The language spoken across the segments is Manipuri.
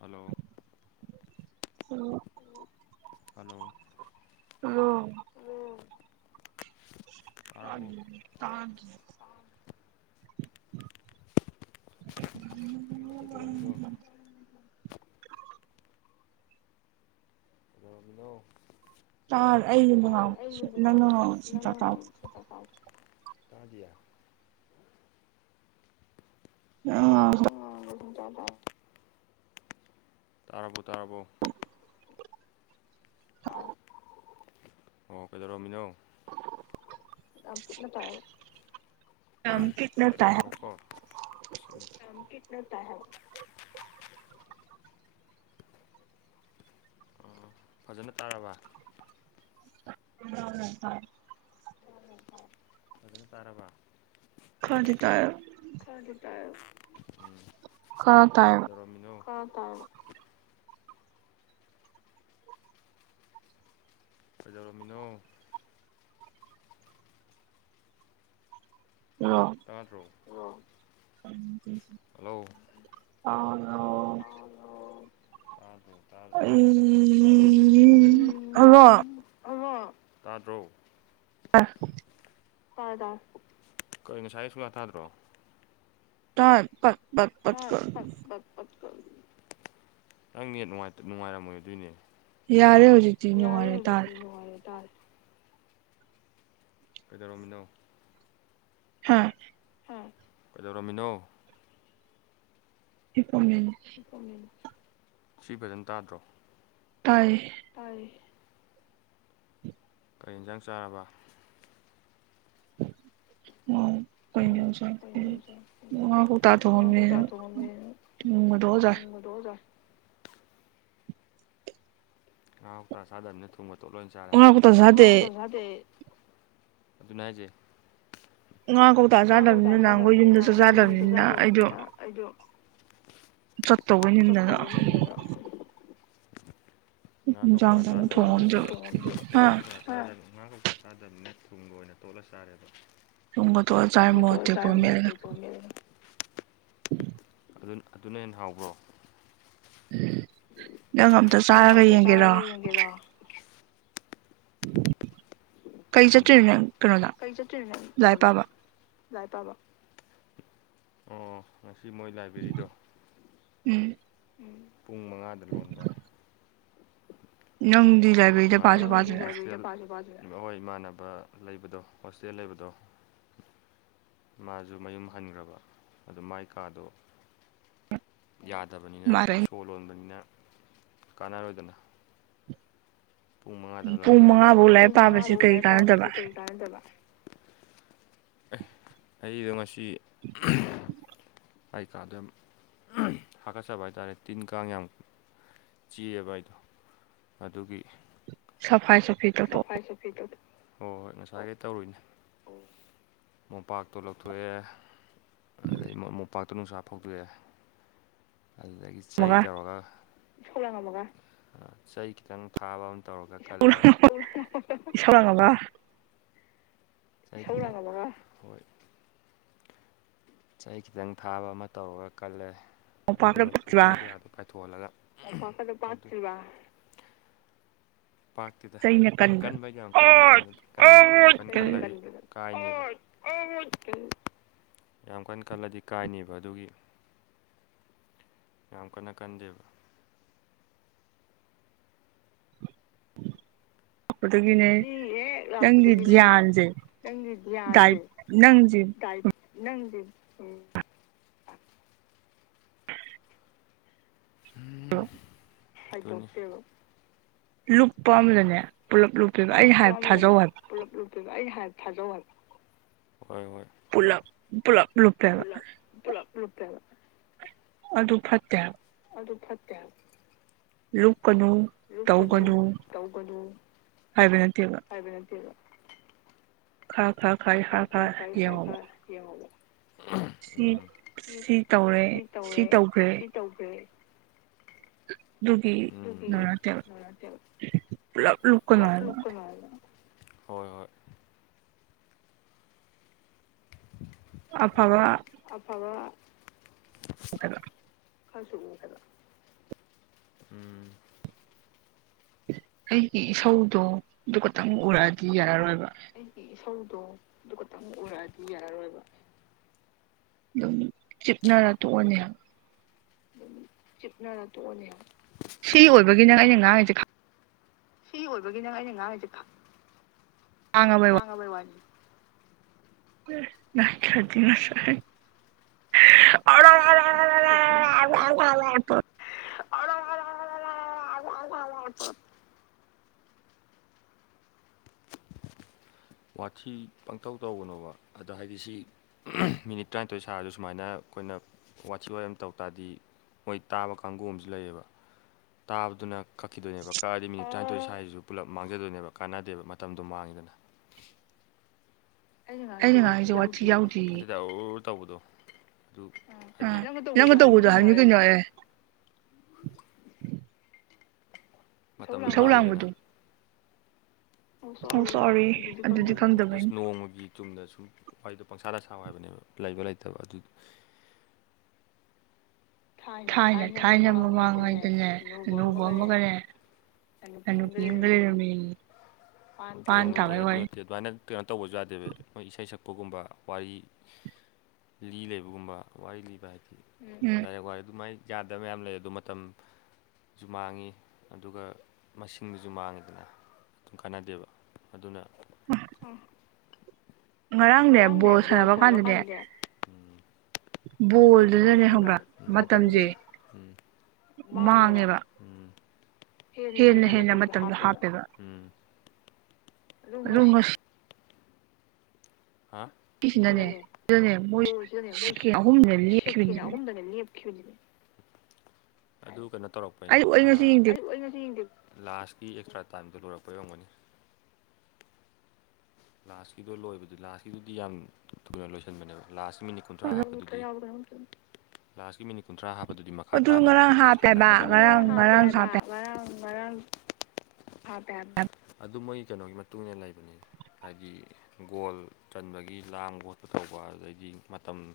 ꯍꯜꯂꯣ [unintelligible] ꯍꯜꯂꯣ ꯍꯜꯂꯣ ꯍꯜꯂꯣ ꯇꯥꯔꯕꯣ [inaudible] [inaudible] ꯀꯩꯗꯧꯔꯝꯃꯤꯅꯣ ꯀꯩꯗꯧꯔꯝꯃꯤꯅꯣ ꯇꯥꯔ ꯑꯩꯅ ꯉꯥꯡꯕꯗꯁꯨ ꯅꯪꯅ ꯉꯥꯡꯕ ꯁꯨꯡꯇꯥ ꯇꯥꯗꯦ ꯇꯥꯗꯤꯌꯦ ꯑꯥ [unintelligible] ꯇꯥꯔꯕꯣ ꯇꯥꯔꯕꯣ ꯑꯣ ꯀꯩꯗꯧꯔꯝꯃꯤꯅꯣ ꯌꯥꯝ ꯄꯤꯛꯅ ꯇꯥꯏꯕꯣ ꯌꯥꯝ ꯄꯤꯛꯅ ꯇꯥꯏ [inaudible] ꯑꯣ ꯐꯖꯅ ꯇꯥꯔꯕ [unintelligible] ꯐꯖꯅ ꯇꯥꯔꯕ ꯈꯔꯗꯤ ꯇꯥꯏꯌꯦꯕ ꯈꯔꯗꯤ ꯇꯥꯏꯌꯦ ꯈꯔ ꯇꯥꯏꯌꯦꯕ ꯀꯩꯗꯧꯔꯝꯃꯤꯅꯣ ꯈꯔ ꯇꯥꯥꯔꯦꯕ ꯀꯩꯗꯧꯔꯝꯃꯤꯅꯣ ꯇꯥꯗ꯭ꯔꯣ ꯍꯜꯂꯣ ꯇꯥꯗ꯭ꯔꯣ ꯍꯜꯂꯣ ꯇꯥꯗ꯭ꯔꯣ ꯇꯥꯗ꯭ꯔꯣ ꯑꯩ ꯍꯜꯂꯣ ꯎꯝ ꯇꯥꯗ꯭ꯔꯣ [unintelligible] ꯇꯥꯔꯦ ꯇꯥꯔꯦ ꯀꯩꯅꯣ ꯉꯁꯥꯏꯒꯩ ꯁꯨꯡꯇꯥ ꯇꯥꯗ꯭ꯔꯣ ꯇꯥ ꯄꯠ ꯄꯠ ꯄꯠ ꯇꯥꯏ ꯄꯠ ꯄꯠ ꯄꯠ ꯅꯪ ꯅꯦꯠ ꯅꯨꯡꯉꯥꯏꯇ ꯅꯨꯡꯉꯥꯏꯔꯝꯃꯣꯏ ꯑꯗꯨꯏꯅꯦ ꯌꯥꯔꯦ ꯍꯧꯖꯤꯛꯇꯤ ꯌꯥꯔꯦ ꯅꯨꯡꯉꯥꯏꯔꯦ ꯍꯧꯖꯤꯛꯇꯤ ꯇꯥꯔꯦ ꯅꯨꯡꯉꯥꯏꯔꯦ ꯇꯥꯔꯦ ꯀꯩꯗꯧꯔꯝꯃꯤꯅꯣ ꯍꯥꯥ ꯀꯩꯗꯧꯔꯝꯃꯤꯅꯣ ꯍꯤꯞꯄꯝꯃꯤꯅꯤ ꯁꯤ ꯐꯖꯟ ꯇꯥꯗ꯭ꯔꯣ ꯇꯥꯏꯌꯦ ꯇꯥꯏꯌꯦ ꯀꯩ ꯍꯤꯟꯖꯥꯡ ꯆꯥꯔꯕ ꯉꯥꯎ ꯀꯩꯅꯣ ꯉꯁꯥꯏ ꯉꯥ ꯀꯧꯇꯥ [inaudible] ꯊꯣꯡꯉꯝꯃꯦ ꯅꯣꯡꯃꯗꯣ ꯆꯥꯏ [inaudible] ꯉꯥ ꯀꯧꯇꯥ ꯆꯥꯗꯝꯅꯤꯅ ꯊꯨꯝꯒ ꯇꯣꯠꯂ ꯑꯣꯏ ꯆꯥꯔꯦ ꯉꯥ ꯀꯧꯇꯥ ꯆꯥꯗꯦ ꯑꯗꯨꯅꯦ ꯍꯥꯏꯖꯦ ꯉꯥ ꯀꯧꯇꯥ ꯉꯥ ꯆꯥꯗꯝꯅꯤꯅ ꯅꯍꯥꯟꯈꯣꯏ ꯆꯥꯗꯕꯅꯤꯅ ꯌꯨꯝꯗꯁꯨ ꯅꯍꯥꯟꯒꯣꯏ ꯌꯨꯝꯗ ꯆꯥꯛ ꯆꯥꯗꯝꯅꯤꯅ ꯑꯩꯗꯣ ꯆꯥꯗꯕꯅꯤꯅ ꯑꯩꯗꯣ ꯆꯠꯇꯧꯕꯩ ꯅꯤꯡꯗꯅ ꯆꯠꯇꯧꯕ ꯅꯤꯡꯗꯅ ꯉꯥ ꯀꯧꯇꯥ ꯏꯟꯖꯥꯡ ꯊꯣꯡꯕ ꯆꯥꯗꯥꯃꯤꯅ ꯉꯥ ꯊꯣꯡꯉꯝꯗ꯭ꯔꯕ ꯍꯥ ꯀꯧꯇꯥ ꯉꯥ ꯀꯧꯇꯥ ꯆꯥꯗꯕꯃꯤꯅ ꯊꯨꯝꯒ ꯑꯣꯏꯅ ꯇꯣꯠꯂ ꯆꯥꯔꯦꯕ ꯇꯨꯡꯒꯗ ꯆꯥꯏ ꯊꯨꯝꯒ ꯃꯣ ꯇꯣꯠꯂ ꯑꯇꯦꯛꯄ ꯆꯥꯔꯦ ꯃꯣꯔꯣꯛ ꯃꯦꯠꯂꯒ ꯇꯦꯛꯄ ꯑꯃ ꯃꯦꯠꯂꯒ ꯑꯗꯨꯅ ꯍꯦꯟꯅ ꯍꯥꯎꯕ꯭ꯔꯣ ꯅꯪ ꯑꯝꯇ ꯅꯪ ꯆꯥꯔꯒ ꯑꯝꯇ ꯌꯦꯡꯒꯦꯔꯣ ꯆꯥꯔꯒ ꯌꯦꯡꯒꯦꯔꯣ ꯀꯔꯤ ꯎꯝ ꯆꯠꯇ꯭ꯔꯤꯅꯣ ꯅꯪ ꯀꯩꯅꯣꯗ ꯀꯩ ꯆꯠꯇꯣꯏꯅꯣ ꯅꯪ ꯂꯥꯏ ꯀꯩꯅꯣꯗ ꯄꯥꯕ ꯑꯣ ꯉꯁꯤ ꯃꯣꯏ ꯂꯥꯏꯕ꯭ꯔꯦꯔꯤꯗꯣ ꯎꯝ ꯎꯝ ꯄꯨꯡ ꯃꯉꯥꯗ ꯂꯣꯟꯕ ꯅꯪꯗꯤ ꯑꯗꯨ ꯂꯥꯏꯕ꯭ꯔꯦꯔꯤꯗ ꯄꯥꯁꯨ ꯏꯃꯥꯟꯅꯕ ꯄꯥꯗꯅ ꯍꯣꯁꯇꯦꯜ ꯍꯣꯏ ꯏꯃꯥꯟꯅꯕ ꯂꯩꯕꯗꯣ ꯍꯣꯁꯇꯦꯜ ꯂꯩꯕꯗꯣ ꯃꯥꯁꯨ ꯃꯌꯨꯝ ꯍꯟꯈ꯭ꯔꯕ ꯑꯗꯨ ꯃꯥꯏ ꯀꯥꯗꯣ ꯌꯥꯗꯕꯅꯤꯅ ꯃꯥꯜꯂꯦ ꯁꯣ ꯂꯣꯟꯕꯅꯤꯅ ꯀꯥꯟꯅꯔꯣꯏꯗꯅ ꯄꯨꯡ ꯃꯉꯥꯗ ꯄꯨꯡ ꯍꯜꯂꯛꯄ ꯃꯉꯥꯐꯧ ꯂꯥꯏꯔꯤꯛ ꯄꯨꯡ ꯃꯉꯥ ꯄꯥꯕꯁꯤ ꯐꯧ ꯀꯔꯤ ꯂꯥꯏꯔꯤꯛ ꯄꯥꯕꯗꯤ ꯀꯥꯟꯅꯗꯕ ꯀꯔꯤ ꯇꯥꯗꯕ ꯑꯩꯗꯣ ꯉꯁꯤ ꯑꯩ ꯀꯥꯗ ꯌꯥꯝ ꯍꯥꯀꯠꯆꯕ ꯍꯥꯏꯇꯥꯥꯔꯦ ꯇꯤꯟ ꯀꯥꯡ ꯌꯥꯝ ꯆꯤꯌꯦꯕ ꯑꯩꯗꯣ ꯑꯗꯨꯒꯤ ꯁꯐꯥꯏ ꯁꯐꯤ ꯇꯧꯊꯣꯛꯑꯝꯃꯒ ꯁꯐꯥꯏ ꯁꯐꯤ ꯇꯧꯗ ꯍꯣꯏ ꯍꯣꯏ ꯉꯁꯥꯏꯈꯩ ꯇꯧꯔꯨꯏꯅꯦ ꯃꯣꯝꯄꯥꯛꯇꯣ ꯂꯧꯊꯣꯛꯑꯦ ꯑꯗꯩ ꯃꯣꯝꯄꯥꯛꯇꯨ ꯅꯨꯡꯁꯥ ꯐꯧꯗꯣꯛꯑꯦ ꯑꯗꯨꯗꯒꯤ ꯆꯩ ꯇꯧꯔꯒ ꯆꯩ ꯈꯤꯇꯪ ꯊꯥꯕ ꯑꯃ ꯇꯧꯔꯒ ꯈꯜꯂꯦ ꯏꯁꯧ ꯂꯥꯡꯉꯕ ꯢꯁꯧ ꯂꯥꯡꯉꯝꯃꯒ ꯆꯍꯤ ꯈꯤꯇꯪ ꯊꯥꯕ ꯑꯃ ꯇꯧꯔꯒ ꯀꯜꯂꯦ ꯃꯣꯝꯄꯥꯛꯅ ꯑꯗꯨꯒ ꯄꯠꯈꯤꯕ ꯎꯐꯨꯟ ꯀꯌꯥꯗ ꯀꯥꯏꯊꯣꯛꯍꯜꯂꯒ ꯑꯥꯢꯄꯀ ꯅꯨꯄꯥ ꯊꯤꯕ ꯄꯥꯇꯨꯗ ꯆꯩꯅ ꯀꯟꯕ ꯀꯟꯕꯒꯤ ꯌꯥꯝ ꯀꯟ ꯑꯣꯠ ꯀꯟꯕꯗꯤ ꯌꯥꯝ ꯑꯣꯠ ꯀꯟꯅ ꯀꯟ ꯀꯟꯂ ꯍꯣꯢ ꯑꯣꯢꯠ ꯌꯥꯝ ꯀꯟꯅ ꯀꯜꯂꯗꯤ ꯀꯥꯏꯅꯦꯕ ꯑꯗꯨꯒꯤ ꯌꯥꯝ ꯀꯟꯅ ꯀꯟꯗꯦꯕ ꯑꯗꯨꯒꯤꯅꯦ ꯁꯤ ꯅꯪꯒꯤꯗꯤꯌꯥꯥꯟꯁꯦ ꯆꯪꯗꯌꯥ ꯑꯜꯗꯦ ꯀꯥꯏ ꯅꯪꯗꯤ ꯎ ꯑ ꯍꯥꯏꯗꯣ ꯇꯦꯕ ꯂꯨꯞꯄ ꯑꯃꯗꯅꯦ ꯄꯨꯂꯞ ꯂꯨꯞꯄꯦꯕ ꯑꯩꯅ ꯍꯥꯏ ꯊꯥꯖꯧ ꯍꯥꯏꯕ ꯑꯩꯟ ꯍꯥꯢꯕ ꯊꯥꯖꯧ ꯍꯕ ꯄꯨꯂꯞ ꯄꯨꯂꯞ ꯂꯨꯄꯦꯕ ꯄꯨꯂꯞ ꯂꯨꯞꯄꯦꯕ ꯑꯗꯨ ꯑꯗꯨ ꯐꯠꯇꯦ ꯑꯗꯨ ꯐꯠꯇꯦꯕ ꯂꯨꯞ ꯂꯨꯄꯀꯅꯨ ꯇꯧꯒꯅꯨ ꯍꯥꯏꯕ ꯅꯠꯇꯦꯕ ꯍꯥꯏꯕ ꯅꯠꯇꯦꯕ ꯈꯥ [unintelligible] ꯌꯦꯡꯉꯣꯕ ꯁꯤ ꯎꯝ ꯏ ꯁꯤ ꯇꯧꯔꯦ ꯁꯤ ꯇꯧꯔꯦ ꯇꯧꯈ꯭ꯔꯦ ꯁꯤ ꯇꯧꯈ꯭ꯔꯦ ꯇꯨꯒꯤ ꯑꯗꯨꯒꯤ ꯂꯔ ꯃꯔꯛꯇ ꯄꯨꯂꯞ ꯂꯨꯞꯀꯅꯣ ꯄꯨꯂꯞ ꯍꯥꯢꯕ ꯂꯨꯞꯀꯅꯣꯅ ꯍꯣꯏ ꯍꯣꯏ ꯑꯐꯕ ꯑꯐꯕ [inaudible] [unintelligible] ꯎꯝ ꯑꯩꯒꯤ ꯏꯁꯧꯗꯣ ꯑꯗꯨ ꯈꯛꯇꯪ ꯎꯔꯛꯑꯗꯤ ꯌꯥꯔꯔꯣꯏꯕ ꯑꯩꯒꯤ ꯏꯁꯧꯗꯣ ꯑꯗꯨ ꯈꯛꯇꯪ ꯎꯔꯛꯑꯗꯤ ꯌꯥꯔꯔꯣꯏꯕ ꯑꯗꯨꯝ ꯆꯤꯞꯅꯔ ꯇꯣꯛꯑꯅꯤ ꯍꯥꯏꯕ ꯑꯗꯨꯝ ꯆꯤꯞꯅꯔ ꯇꯣꯛꯑꯅꯤ ꯁꯤ ꯑꯣꯏꯕꯒꯤ ꯅꯪ ꯑꯩꯅ ꯉꯥꯡꯉꯤꯁꯦ ꯈꯪ ꯁꯤ ꯑꯣꯏꯕꯒꯤ ꯅꯪ ꯑꯩꯅ ꯉꯥꯡꯉꯤꯁꯦ ꯈꯪ ꯈꯥꯡꯉꯕꯩ ꯋꯥꯅꯤ [unintelligible] ꯖꯤ [unintelligible] [unintelligible] ꯋꯥꯊꯤ ꯄꯪꯊꯧ ꯇꯧꯒꯅꯣꯕ ꯑꯗꯣ ꯍꯥꯏꯗꯤ ꯁꯤ ꯃꯤꯅꯤꯠ ꯇꯔꯥꯅꯤꯊꯣꯏ ꯁꯥꯔꯁꯨ ꯁꯨꯃꯥꯏꯅ ꯑꯩꯈꯣꯏꯅ ꯋꯥꯊꯤ ꯋꯥꯔꯦꯝ ꯇꯧ ꯇꯥꯔꯗꯤ ꯃꯣꯏ ꯇꯥꯕ ꯀꯥꯡꯕꯨ ꯑꯃꯁꯨ ꯂꯩꯌꯦꯕ ꯇꯥꯕꯗꯨꯅ ꯀꯛꯈꯤꯗꯣꯏꯅꯦꯕ ꯀꯛꯑꯗꯤ ꯃꯤꯅꯤꯠ ꯇꯔꯥꯅꯤꯊꯣꯏ ꯁꯥꯔꯤꯁꯤꯁꯨ ꯄꯨꯂꯞ ꯃꯥꯡꯖꯗꯣꯏꯅꯦꯕ ꯀꯥꯟꯅꯗꯦꯕ ꯃꯇꯝꯗꯣ ꯃꯥꯡꯉꯦꯗꯅ ꯑꯩꯅ ꯉꯥꯡꯉꯤꯁꯦ ꯋꯤꯊꯤ ꯌꯥꯎꯗꯤꯌꯦ ꯅꯠꯇꯦꯗ ꯑꯧ ꯑꯧ ꯑꯧ ꯇꯧꯕꯗꯣ ꯑꯥ ꯅꯪꯅ ꯇꯧꯕꯗꯣ ꯅꯪꯒ ꯍꯤꯏꯕꯅꯤ ꯀꯩꯅꯣ ꯍꯥꯏꯕꯅꯤ ꯑꯩ ꯑꯦ ꯃꯇꯝꯗꯣ ꯏꯁꯧ ꯃꯥꯡꯉꯦꯗꯅ ꯂꯥꯡꯕꯗꯣ [inaudible] ꯁꯣꯔꯤ ꯑꯗꯨꯗꯤ ꯈꯪꯗꯕꯩꯅꯤ ꯅꯣꯡꯃꯒꯤ ꯆꯨꯝꯅꯒꯤ ꯋꯥꯔꯤꯗꯣ ꯄꯪꯁꯥꯗ ꯁꯥꯎ ꯍꯥꯏꯕꯅꯦꯕ ꯂꯩꯕ ꯂꯩꯇꯕ ꯑꯗꯨ ꯊꯥꯏꯅ ꯊꯥꯏꯅ ꯃꯃꯥꯡꯉꯩꯗꯅꯦ ꯍꯅꯨꯕ ꯑꯃꯒꯅꯦ ꯍꯅꯨꯕꯤ ꯑꯃꯒ ꯂꯩꯔꯝꯃꯦꯌꯦ ꯠꯇ ꯄꯥꯟ ꯅꯠꯇꯦ ꯊꯥꯕꯩ ꯑꯗꯨ ꯋꯥꯔꯤ ꯅꯠꯇꯦ ꯑꯗꯨꯃꯥꯏꯅ ꯀꯩꯅꯣ ꯇꯧꯕꯁꯨ ꯌꯥꯗꯦꯕ ꯃꯣꯏ ꯏꯁꯩ ꯁꯛꯄ ꯎꯄꯒꯨꯝꯕ ꯋꯥꯔꯤ ꯂꯤ ꯂꯩꯕꯒꯨꯝꯕ ꯋꯥꯔꯤ ꯂꯤꯕ ꯍꯥꯏꯗꯤ ꯎꯝ ꯎꯝ ꯗꯥꯏꯔꯦꯛ ꯋꯥꯔ ꯑꯗꯨꯃꯥꯏꯅ ꯌꯥꯗꯕ ꯃꯌꯥꯝ ꯂꯩ ꯑꯗꯣ ꯃꯇꯝ ꯁꯨ ꯃꯥꯡꯉꯤ ꯑꯗꯨꯒ ꯃꯁꯤꯡꯗꯨꯁꯨ ꯃꯥꯡꯉꯤꯗꯅ ꯑꯗꯨꯝ ꯀꯥꯟꯅꯗꯦꯕ ꯑꯗꯨꯅ ꯑꯣ ꯉꯔꯥꯡꯅꯦ ꯕꯣꯜ ꯁꯥꯟꯅꯕ ꯀꯥꯟꯗꯅꯦ ꯕꯣꯜꯗꯨꯅꯅꯦ ꯕꯣꯜꯗꯨꯗꯅꯦ ꯈꯪꯕ꯭ꯔ ꯈꯪꯕ꯭ꯔꯥ ꯃꯇꯝꯁꯦ ꯃꯥꯡꯉꯦꯕ ꯎꯝ ꯍꯦꯟꯅ ꯍꯦꯟꯅ ꯃꯇꯝꯗꯣ ꯍꯥꯞꯄꯦꯕ ꯎꯝ ꯑꯗꯨ ꯑꯗꯣ ꯉꯁꯤ ꯍꯥ ꯉꯁꯤꯁꯤꯅꯅꯦ ꯁꯤꯗꯅꯦ ꯃꯣꯏ ꯕꯣꯜꯁꯤꯅꯅꯦ ꯃꯣꯏ ꯁꯦꯀꯦꯟ ꯑꯍꯨꯝꯅꯦ ꯁꯦꯀꯦꯟ ꯂꯦꯞꯈꯤꯕꯅꯦꯕ ꯑꯍꯨꯝꯗꯅꯦ ꯂꯦꯞ ꯈꯤꯕꯅꯤ ꯑꯗꯨ ꯀꯩꯅꯣ ꯇꯧꯔꯛꯄꯩꯅꯤ ꯑꯩ ꯑꯩ ꯉꯁꯤ ꯑꯥ ꯌꯦꯡꯗꯦ [unintelligible] ꯂꯥꯁꯀꯤ ꯑꯦꯛꯁꯇ꯭ꯔꯥ ꯇꯥꯏꯝꯗꯣ ꯂꯣꯏꯔꯛꯄꯩ ꯑꯣꯏꯔꯝꯒꯅꯤ ꯂꯥꯁꯀꯤꯗꯣ ꯂꯣꯏꯕꯗꯨ ꯂꯥꯁꯀꯤꯗꯨꯗꯤ ꯌꯥꯝ ꯊꯨꯅ ꯂꯣꯏꯁꯤꯟꯕꯅꯦꯕ ꯂꯥꯁꯀꯤ ꯃꯤꯅꯤꯠ ꯀꯨꯟꯊ꯭ꯔ ꯍꯥꯄ ꯂꯥꯁꯀꯤ ꯃꯤꯅꯤꯨꯟ꯭ꯔ ꯍꯥꯞ ꯄꯗꯨꯗꯤ ꯃꯈꯥ ꯑꯗꯨ ꯇꯥꯅ ꯉꯔꯥꯡ ꯍꯥꯞꯄꯦꯕ ꯁꯥꯟꯅꯍꯟꯗꯕꯅꯤ ꯑꯗꯨ ꯉꯔꯥꯡ ꯍꯥꯞꯄꯦ ꯉꯔꯥꯡꯁꯨ ꯍꯥꯏꯕ ꯍꯥꯞ ꯉꯔꯥꯡ ꯥꯉꯔꯥꯡ ꯍꯥꯞꯄꯦ ꯍꯤꯏꯕ ꯑꯗꯨ ꯃꯣꯏ ꯀꯩꯅꯣꯒꯤ ꯃꯇꯨꯡ ꯏꯟꯅ ꯂꯩꯕꯅꯦ ꯍꯥꯏꯗꯤ ꯒꯣꯜ ꯆꯟꯕꯒꯤ ꯂꯥꯡꯕ ꯈꯣꯠꯄ ꯇꯧꯕ ꯑꯗꯨꯗꯩꯗꯤ ꯃꯇꯝ [inaudible]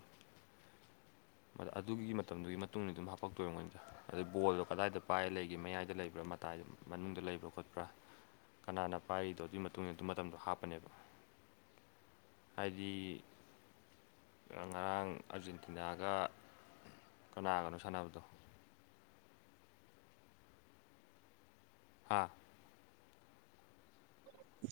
ꯑꯗꯨꯒꯤ ꯃꯇꯝꯗꯨꯒꯤ ꯃꯇꯨꯡ ꯏꯟꯅ ꯑꯗꯨꯝ ꯍꯥꯞꯄꯛꯇꯣꯏ ꯑꯣꯏꯔꯝꯒꯅꯤ ꯑꯗꯩ ꯕꯣꯜꯗꯣ ꯀꯗꯥꯏꯗ ꯄꯥꯏꯔꯒ ꯂꯩꯒꯦ ꯃꯌꯥꯏꯗ ꯂꯩꯕ꯭ꯔꯥꯕ ꯃꯇꯥꯏꯗꯨ ꯃꯅꯨꯡꯗ ꯂꯩꯕ꯭ꯔꯥ ꯈꯣꯠꯄ꯭ꯔꯥ ꯀꯅꯥꯅ ꯄꯥꯏꯔꯤꯗꯣ ꯑꯗꯨꯒꯤ ꯃꯇꯨꯡ ꯏꯟꯅ ꯑꯗꯨ ꯃꯇꯝꯗꯣ ꯍꯥꯞꯄꯅꯦꯕ ꯍꯥꯏꯗꯤ ꯉꯔꯥꯡ ꯑꯥꯔꯖꯦꯟꯇꯤꯅꯥ ꯒ ꯀꯅꯥꯒꯅꯣ ꯁꯥꯟꯅꯕꯗꯣ ꯍꯥꯥ